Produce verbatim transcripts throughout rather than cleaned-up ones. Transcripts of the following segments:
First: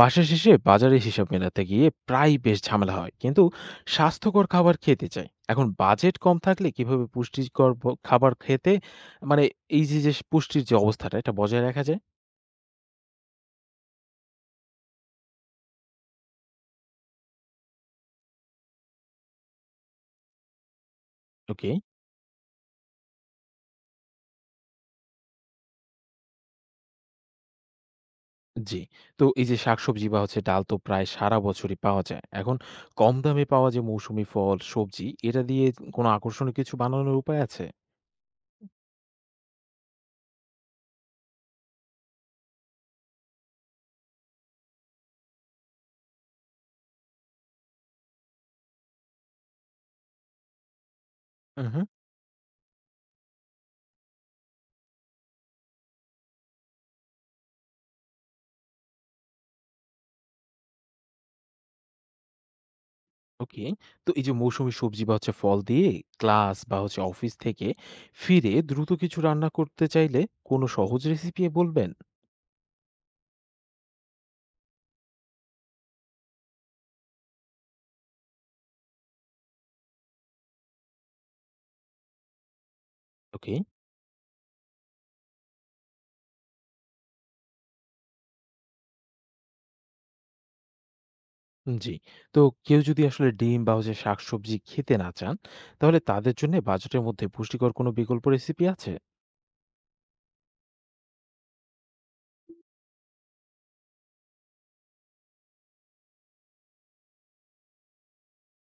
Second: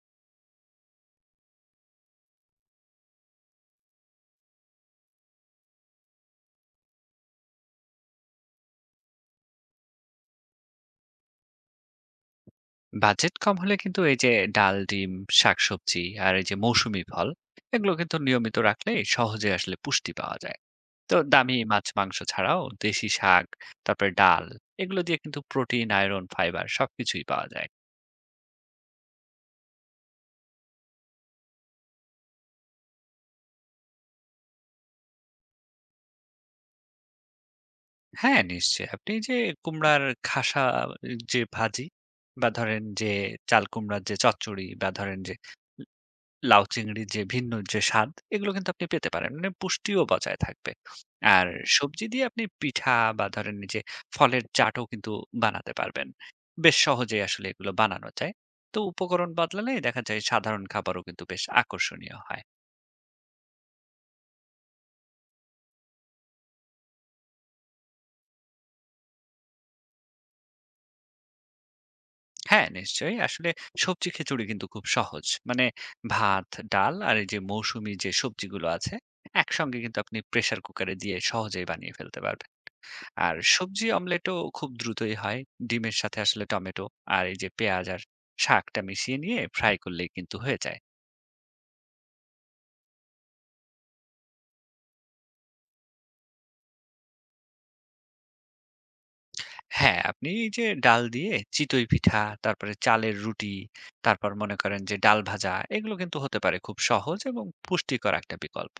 মাসের শেষে বাজারে হিসাব মেলাতে গিয়ে প্রায় বেশ ঝামেলা হয় কিন্তু স্বাস্থ্যকর খাবার খেতে চাই। এখন বাজেট কম থাকলে কিভাবে পুষ্টিকর ব- খাবার খেতে মানে এই যে যে পুষ্টির যে অবস্থাটা এটা বজায় রাখা যায়। বাজেট কম হলে কিন্তু এই যে ডাল, ডিম, শাকসবজি আর এই যে মৌসুমী ফল এগুলো কিন্তু নিয়মিত রাখলে সহজে আসলে পুষ্টি পাওয়া যায়। তো দামি ওকে। মাছ মাংস ছাড়াও দেশি শাক, তারপরে ডাল এগুলো দিয়ে কিন্তু প্রোটিন, আয়রন, ফাইবার সবকিছুই পাওয়া যায়। জি। তো এই যে শাকসবজি বা হচ্ছে ডাল তো প্রায় সারা বছরই পাওয়া যায়। এখন কম দামে পাওয়া যে মৌসুমী ফল সবজি, এটা দিয়ে কোনো আকর্ষণীয় কিছু বানানোর উপায় আছে? হ্যাঁ, নিশ্চয়ই। আপনি যে কুমড়ার খাসা যে ভাজি, বা ধরেন যে চাল কুমড়ার যে চচ্চড়ি, বা ধরেন যে লাউ চিংড়ির যে ভিন্ন যে স্বাদ, এগুলো কিন্তু আপনি পেতে পারেন। মানে পুষ্টিও বজায় থাকবে। আর হুম। সবজি দিয়ে আপনি পিঠা, বা ধরেন এই যে ফলের চাটও কিন্তু বানাতে পারবেন। বেশ সহজেই আসলে এগুলো বানানো যায়। তো উপকরণ বদলালে দেখা যায় সাধারণ খাবারও কিন্তু বেশ আকর্ষণীয় হয়। ওকে। তো এই যে মৌসুমী সবজি বা হচ্ছে ফল দিয়ে ক্লাস বা হচ্ছে অফিস থেকে ফিরে দ্রুত কিছু রান্না করতে চাইলে কোনো সহজ রেসিপি বলবেন? হ্যাঁ, নিশ্চয়ই। আসলে সবজি খিচুড়ি কিন্তু খুব সহজ। মানে ভাত, ডাল আর এই যে মৌসুমী যে সবজিগুলো আছে একসঙ্গে কিন্তু আপনি প্রেশার কুকারে দিয়ে সহজেই বানিয়ে ফেলতে পারবেন। আর ওকে, সবজি অমলেটও খুব দ্রুতই হয়। ডিমের সাথে আসলে টমেটো আর এই যে পেঁয়াজ আর শাকটা মিশিয়ে নিয়ে ফ্রাই করলেই কিন্তু হয়ে যায়। জি। তো কেউ যদি আসলে ডিম বা হচ্ছে শাকসবজি খেতে না চান, তাহলে তাদের জন্য বাজেটের মধ্যে পুষ্টিকর কোনো বিকল্প রেসিপি আছে? হ্যাঁ, আপনি এই যে ডাল দিয়ে চিতই পিঠা, তারপরে চালের রুটি, তারপর মনে করেন যে ডাল ভাজা, এগুলো কিন্তু হতে পারে খুব সহজ এবং পুষ্টিকর একটা বিকল্প।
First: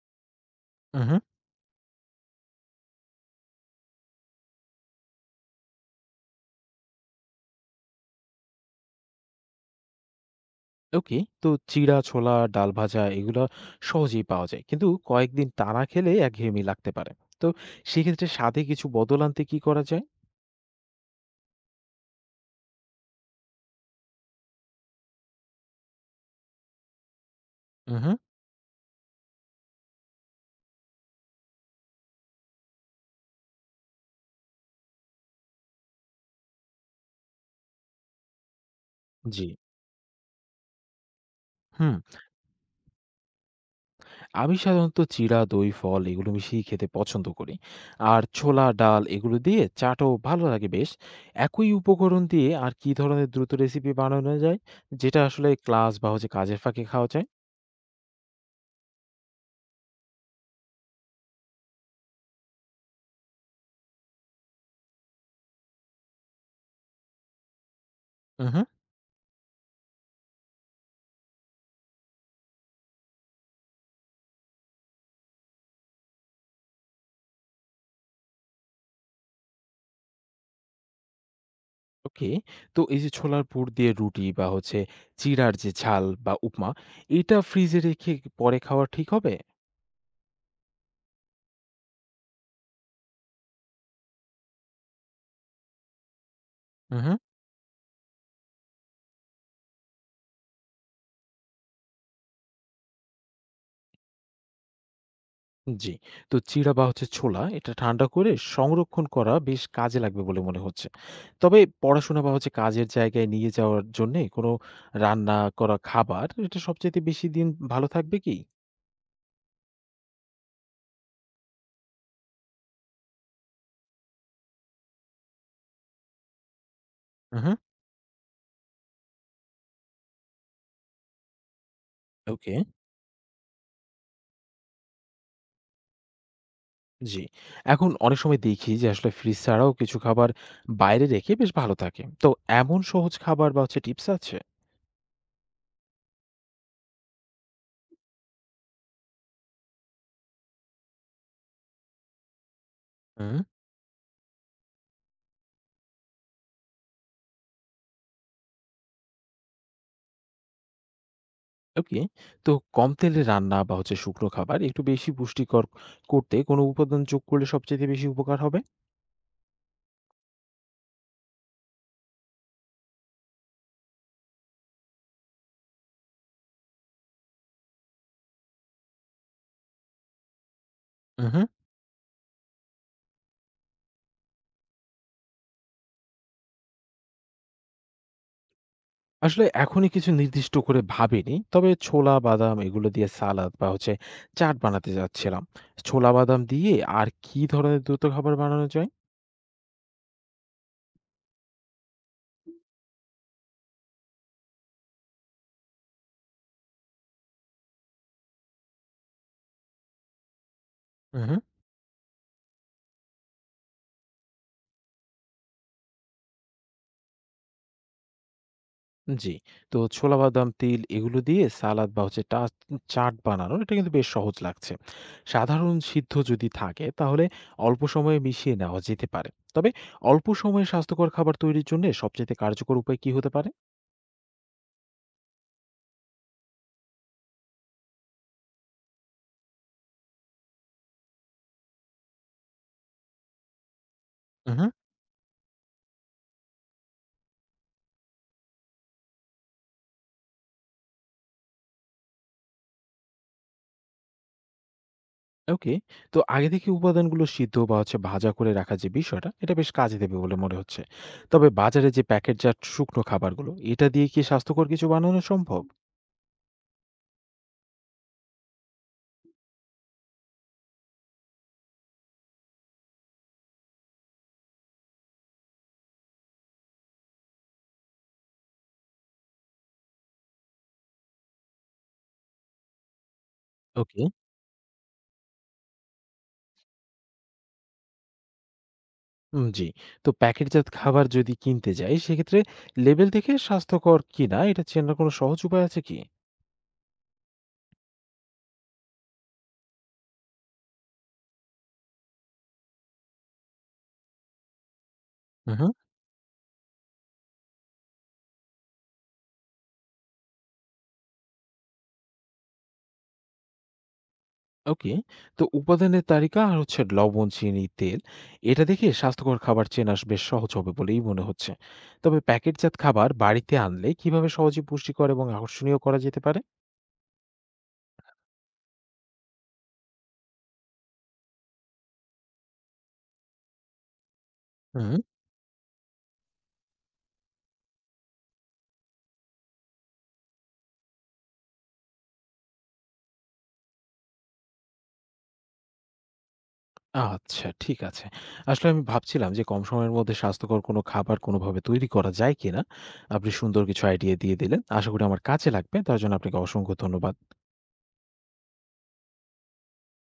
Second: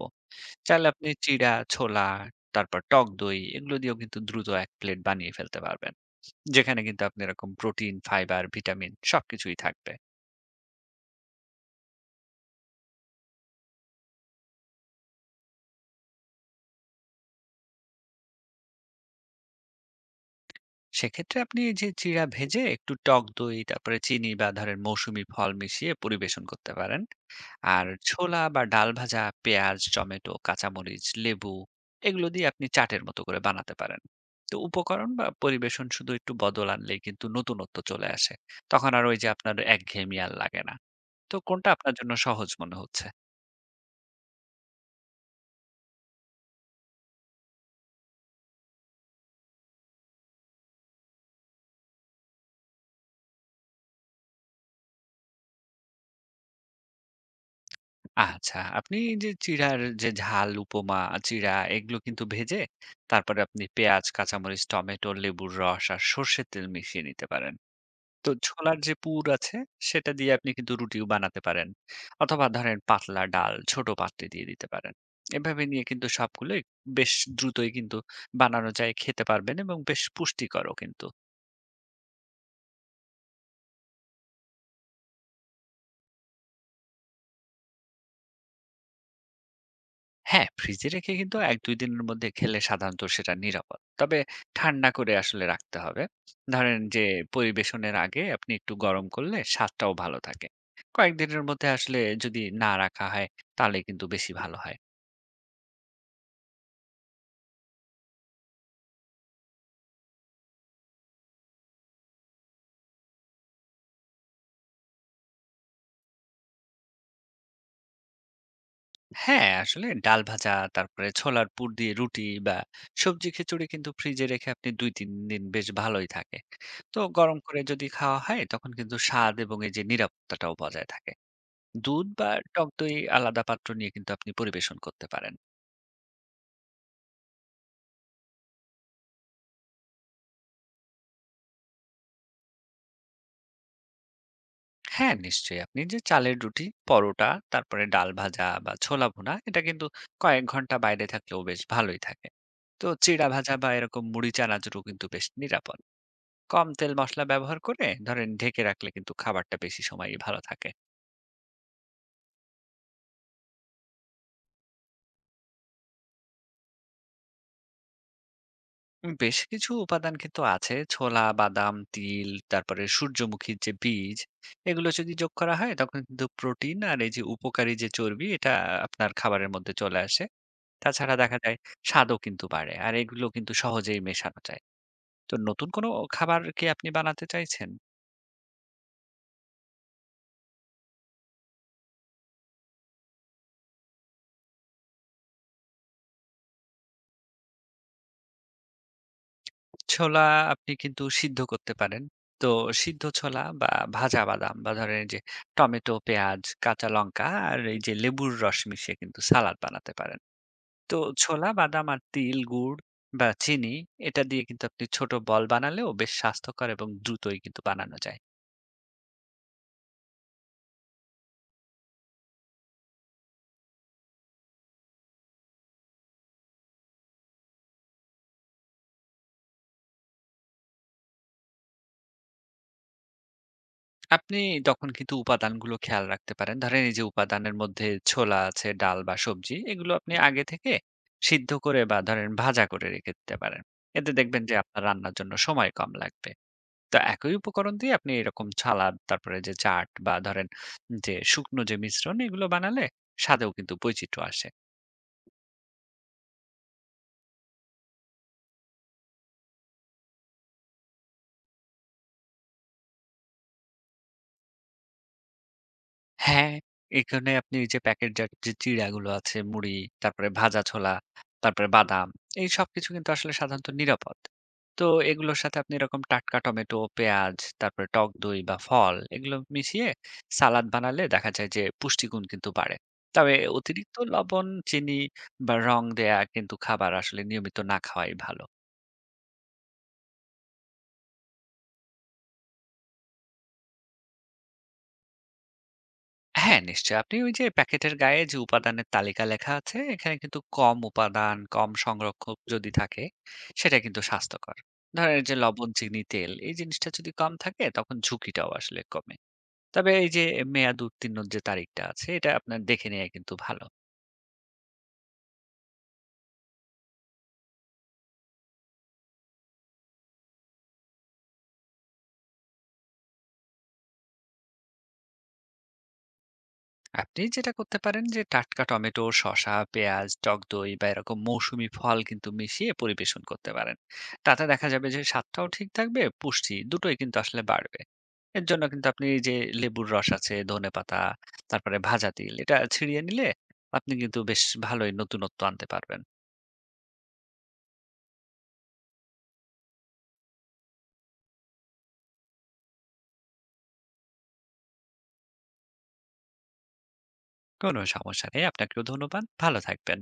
চাইলে আপনি উহু, চিড়া, ছোলা, তারপর টক দই এগুলো দিয়েও কিন্তু দ্রুত এক প্লেট বানিয়ে ফেলতে পারবেন। যেখানে কিন্তু আপনি এরকম প্রোটিন, ফাইবার, ভিটামিন সবকিছুই থাকবে। ওকে। তো চিড়া, ছোলা, ডাল ভাজা এগুলা সহজেই পাওয়া যায়। কিন্তু কয়েকদিন টানা খেলে একঘেয়েমি লাগতে পারে। তো সেক্ষেত্রে স্বাদে কিছু বদল আনতে কি করা যায়? সেক্ষেত্রে আপনি এই যে চিড়া ভেজে একটু টক দই, তারপরে চিনি বা ধরেন মৌসুমী ফল মিশিয়ে পরিবেশন করতে পারেন। আর উহু, ছোলা বা ডাল ভাজা, পেঁয়াজ, টমেটো, কাঁচামরিচ, লেবু এগুলো দিয়ে আপনি চাটের মতো করে বানাতে পারেন। তো উপকরণ বা পরিবেশন শুধু একটু বদল আনলেই কিন্তু নতুনত্ব চলে আসে। তখন আর ওই যে জি। আপনার একঘেয়েমি আর লাগে না। তো কোনটা আপনার হুম। জন্য সহজ মনে হচ্ছে? আমি সাধারণত চিড়া, দই, ফল এগুলো মিশিয়ে খেতে পছন্দ করি। আর ছোলা, ডাল এগুলো দিয়ে চাটও ভালো লাগে বেশ। একই উপকরণ দিয়ে আর কী ধরনের দ্রুত রেসিপি বানানো যায়, যেটা আসলে ক্লাস বা হচ্ছে কাজের ফাঁকে খাওয়া যায়? আচ্ছা, আপনি যে চিড়ার যে ঝাল, উপমা, চিড়া এগুলো কিন্তু ভেজে তারপরে আপনি পেঁয়াজ, কাঁচামরিচ, টমেটো, লেবুর রস আর সর্ষের তেল মিশিয়ে নিতে পারেন। তো হুম, হুম ছোলার যে পুর আছে সেটা দিয়ে আপনি কিন্তু রুটিও বানাতে পারেন। অথবা ধরেন পাতলা ডাল ছোট পাত্রে দিয়ে দিতে পারেন। এভাবে নিয়ে কিন্তু সবগুলোই বেশ দ্রুতই কিন্তু বানানো যায়, খেতে পারবেন এবং বেশ পুষ্টিকরও কিন্তু। ওকে। তো এই যে ছোলার পুর দিয়ে রুটি বা হচ্ছে চিড়ার যে ঝাল বা উপমা, এটা ফ্রিজে রেখে পরে খাওয়া ঠিক হবে? হ্যাঁ, ফ্রিজে রেখে কিন্তু এক থেকে দুই দিনের মধ্যে খেলে সাধারণত সেটা নিরাপদ। তবে ঠান্ডা করে আসলে রাখতে হবে। ধরেন হুম, যে হুম পরিবেশনের আগে আপনি একটু গরম করলে স্বাদটাও ভালো থাকে। কয়েকদিনের মধ্যে আসলে যদি না রাখা হয় তাহলে কিন্তু বেশি ভালো হয়। জি। তো চিড়া বা হচ্ছে ছোলা এটা ঠান্ডা করে সংরক্ষণ করা বেশ কাজে লাগবে বলে মনে হচ্ছে। তবে পড়াশোনা বা হচ্ছে কাজের জায়গায় নিয়ে যাওয়ার জন্যে কোনো রান্না করা খাবার এটা সবচাইতে বেশি দিন ভালো থাকবে কি? হ্যাঁ, আসলে ডাল ভাজা, তারপরে ছোলার পুর দিয়ে রুটি বা সবজি খিচুড়ি কিন্তু ফ্রিজে রেখে আপনি দুই থেকে তিন দিন বেশ ভালোই থাকে। তো গরম উহু। করে যদি খাওয়া হয় তখন কিন্তু স্বাদ এবং এই যে নিরাপত্তাটাও বজায় থাকে। দুধ বা ওকে। টক দই আলাদা পাত্র নিয়ে কিন্তু আপনি পরিবেশন করতে পারেন। জি। এখন অনেক সময় দেখি যে আসলে ফ্রিজ ছাড়াও কিছু খাবার বাইরে রেখে বেশ ভালো থাকে। তো এমন সহজ খাবার বা হচ্ছে টিপস আছে? হ্যাঁ, নিশ্চয়ই। আপনি যে চালের রুটি, পরোটা, তারপরে ডাল ভাজা বা ছোলা ভুনা এটা কিন্তু কয়েক ঘন্টা বাইরে থাকলেও বেশ ভালোই থাকে। তো চিড়া হুম। ভাজা বা এরকম মুড়ি, চানাচুরও কিন্তু বেশ নিরাপদ। কম তেল মশলা ব্যবহার করে ধরেন ঢেকে রাখলে কিন্তু খাবারটা বেশি সময়ই ভালো থাকে। ওকে। তো কম তেলে রান্না বা হচ্ছে শুকনো খাবার একটু বেশি পুষ্টিকর করতে কোনো উপাদান যোগ করলে সবচাইতে বেশি উপকার হবে? উম বেশ কিছু উপাদান কিন্তু আছে। ছোলা, বাদাম, তিল, তারপরে সূর্যমুখীর যে বীজ, এগুলো যদি যোগ করা হয় তখন কিন্তু প্রোটিন আর এই যে উপকারী যে চর্বি এটা আপনার খাবারের মধ্যে চলে আসে। তাছাড়া দেখা উহু। যায় স্বাদও কিন্তু বাড়ে, আর এগুলো কিন্তু সহজেই মেশানো যায়। তো নতুন কোনো খাবার কি আপনি বানাতে চাইছেন? আসলে এখনই কিছু নির্দিষ্ট করে ভাবিনি। তবে ছোলা, বাদাম এগুলো দিয়ে সালাদ বা হচ্ছে চাট বানাতে যাচ্ছিলাম। ছোলা, বাদাম দিয়ে আর কি ধরনের দ্রুত খাবার বানানো যায়? ছোলা আপনি কিন্তু সিদ্ধ করতে পারেন। তো সিদ্ধ ছোলা বা ভাজা বাদাম বা ধরেন এই যে টমেটো, পেঁয়াজ, কাঁচা লঙ্কা আর এই যে লেবুর রস মিশিয়ে কিন্তু সালাদ বানাতে পারেন। তো হুম, হুম ছোলা, বাদাম আর তিল, গুড় বা চিনি এটা দিয়ে কিন্তু আপনি ছোট বল বানালেও বেশ স্বাস্থ্যকর এবং দ্রুতই কিন্তু বানানো যায়। জি। তো ছোলা, বাদাম, তিল এগুলো দিয়ে সালাদ বা হচ্ছে টাচ চাট বানানো এটা কিন্তু বেশ সহজ লাগছে। সাধারণ সিদ্ধ যদি থাকে তাহলে অল্প সময়ে মিশিয়ে নেওয়া যেতে পারে। তবে অল্প সময়ে স্বাস্থ্যকর খাবার তৈরির জন্যে সবচাইতে কার্যকর উপায় কি হতে পারে? আপনি তখন কিন্তু উপাদানগুলো খেয়াল রাখতে পারেন। ধরেন এই যে উপাদানের মধ্যে ছোলা আছে, ডাল বা সবজি, এগুলো আপনি আগে থেকে সিদ্ধ করে বা ধরেন ভাজা করে রেখে দিতে পারেন। এতে দেখবেন যে হুম, হুম আপনার রান্নার জন্য সময় কম লাগবে। তো একই উপকরণ দিয়ে আপনি এরকম সালাদ, তারপরে যে চাট বা ধরেন যে শুকনো যে মিশ্রণ এগুলো বানালে স্বাদেও কিন্তু বৈচিত্র্য আসে। ওকে। তো আগে থেকে উপাদানগুলো সিদ্ধ বা হচ্ছে ভাজা করে রাখা যে বিষয়টা, এটা বেশ কাজে দেবে বলে মনে হচ্ছে। তবে বাজারে যে প্যাকেটজাত শুকনো খাবারগুলো, এটা দিয়ে কি স্বাস্থ্যকর কিছু বানানো সম্ভব? হ্যাঁ, এখানে আপনি ওই যে প্যাকেটজাত যে চিড়াগুলো আছে, মুড়ি, তারপরে ভাজা ছোলা, তারপরে বাদাম, এই সবকিছু কিন্তু আসলে সাধারণত নিরাপদ। তো এগুলোর সাথে আপনি এরকম টাটকা টমেটো, পেঁয়াজ, তারপরে টক দই বা ফল এগুলো মিশিয়ে সালাদ বানালে দেখা যায় যে পুষ্টিগুণ কিন্তু বাড়ে। তবে অতিরিক্ত ওকে। লবণ, চিনি বা রং দেয়া কিন্তু খাবার আসলে নিয়মিত না খাওয়াই ভালো। উম জি। তো প্যাকেটজাত খাবার যদি কিনতে যাই, সেক্ষেত্রে লেবেল দেখে স্বাস্থ্যকর কিনা এটা চেনার কোনো সহজ উপায় আছে কি? হ্যাঁ, নিশ্চয়ই। আপনি ওই যে প্যাকেটের গায়ে যে উপাদানের তালিকা লেখা আছে, এখানে কিন্তু কম উপাদান, কম সংরক্ষক যদি থাকে, সেটা কিন্তু স্বাস্থ্যকর। ধরেন এই যে উহু। লবণ, চিনি, তেল এই জিনিসটা যদি কম থাকে তখন ঝুঁকিটাও আসলে কমে। তবে এই যে মেয়াদ উত্তীর্ণর যে তারিখটা আছে, এটা আপনার দেখে নেওয়া কিন্তু ভালো। ওকে। তো উপাদানের তালিকা আর হচ্ছে লবণ, চিনি, তেল এটা দেখে স্বাস্থ্যকর খাবার চেনা বেশ সহজ হবে বলেই মনে হচ্ছে। তবে প্যাকেটজাত খাবার বাড়িতে আনলে কিভাবে সহজে পুষ্টিকর এবং আকর্ষণীয় করা যেতে পারে? আপনি যেটা করতে পারেন যে টাটকা টমেটো, শসা, পেঁয়াজ, টক দই বা এরকম মৌসুমী ফল কিন্তু মিশিয়ে পরিবেশন করতে পারেন। তাতে দেখা যাবে যে হুম। স্বাদটাও ঠিক থাকবে, পুষ্টি দুটোই কিন্তু আসলে বাড়বে। এর জন্য কিন্তু আপনি এই যে লেবুর রস আছে, ধনেপাতা, তারপরে ভাজা তিল, এটা ছিঁড়িয়ে নিলে আপনি কিন্তু বেশ ভালোই নতুনত্ব আনতে পারবেন। আচ্ছা, ঠিক আছে। আসলে আমি ভাবছিলাম যে কম সময়ের মধ্যে স্বাস্থ্যকর কোনো খাবার কোনোভাবে তৈরি করা যায় কিনা? আপনি সুন্দর কিছু আইডিয়া দিয়ে দিলেন। আশা করি আমার কাজে লাগবে। তার জন্য আপনাকে অসংখ্য ধন্যবাদ। কোনো সমস্যা নেই। আপনাকেও ধন্যবাদ। ভালো থাকবেন।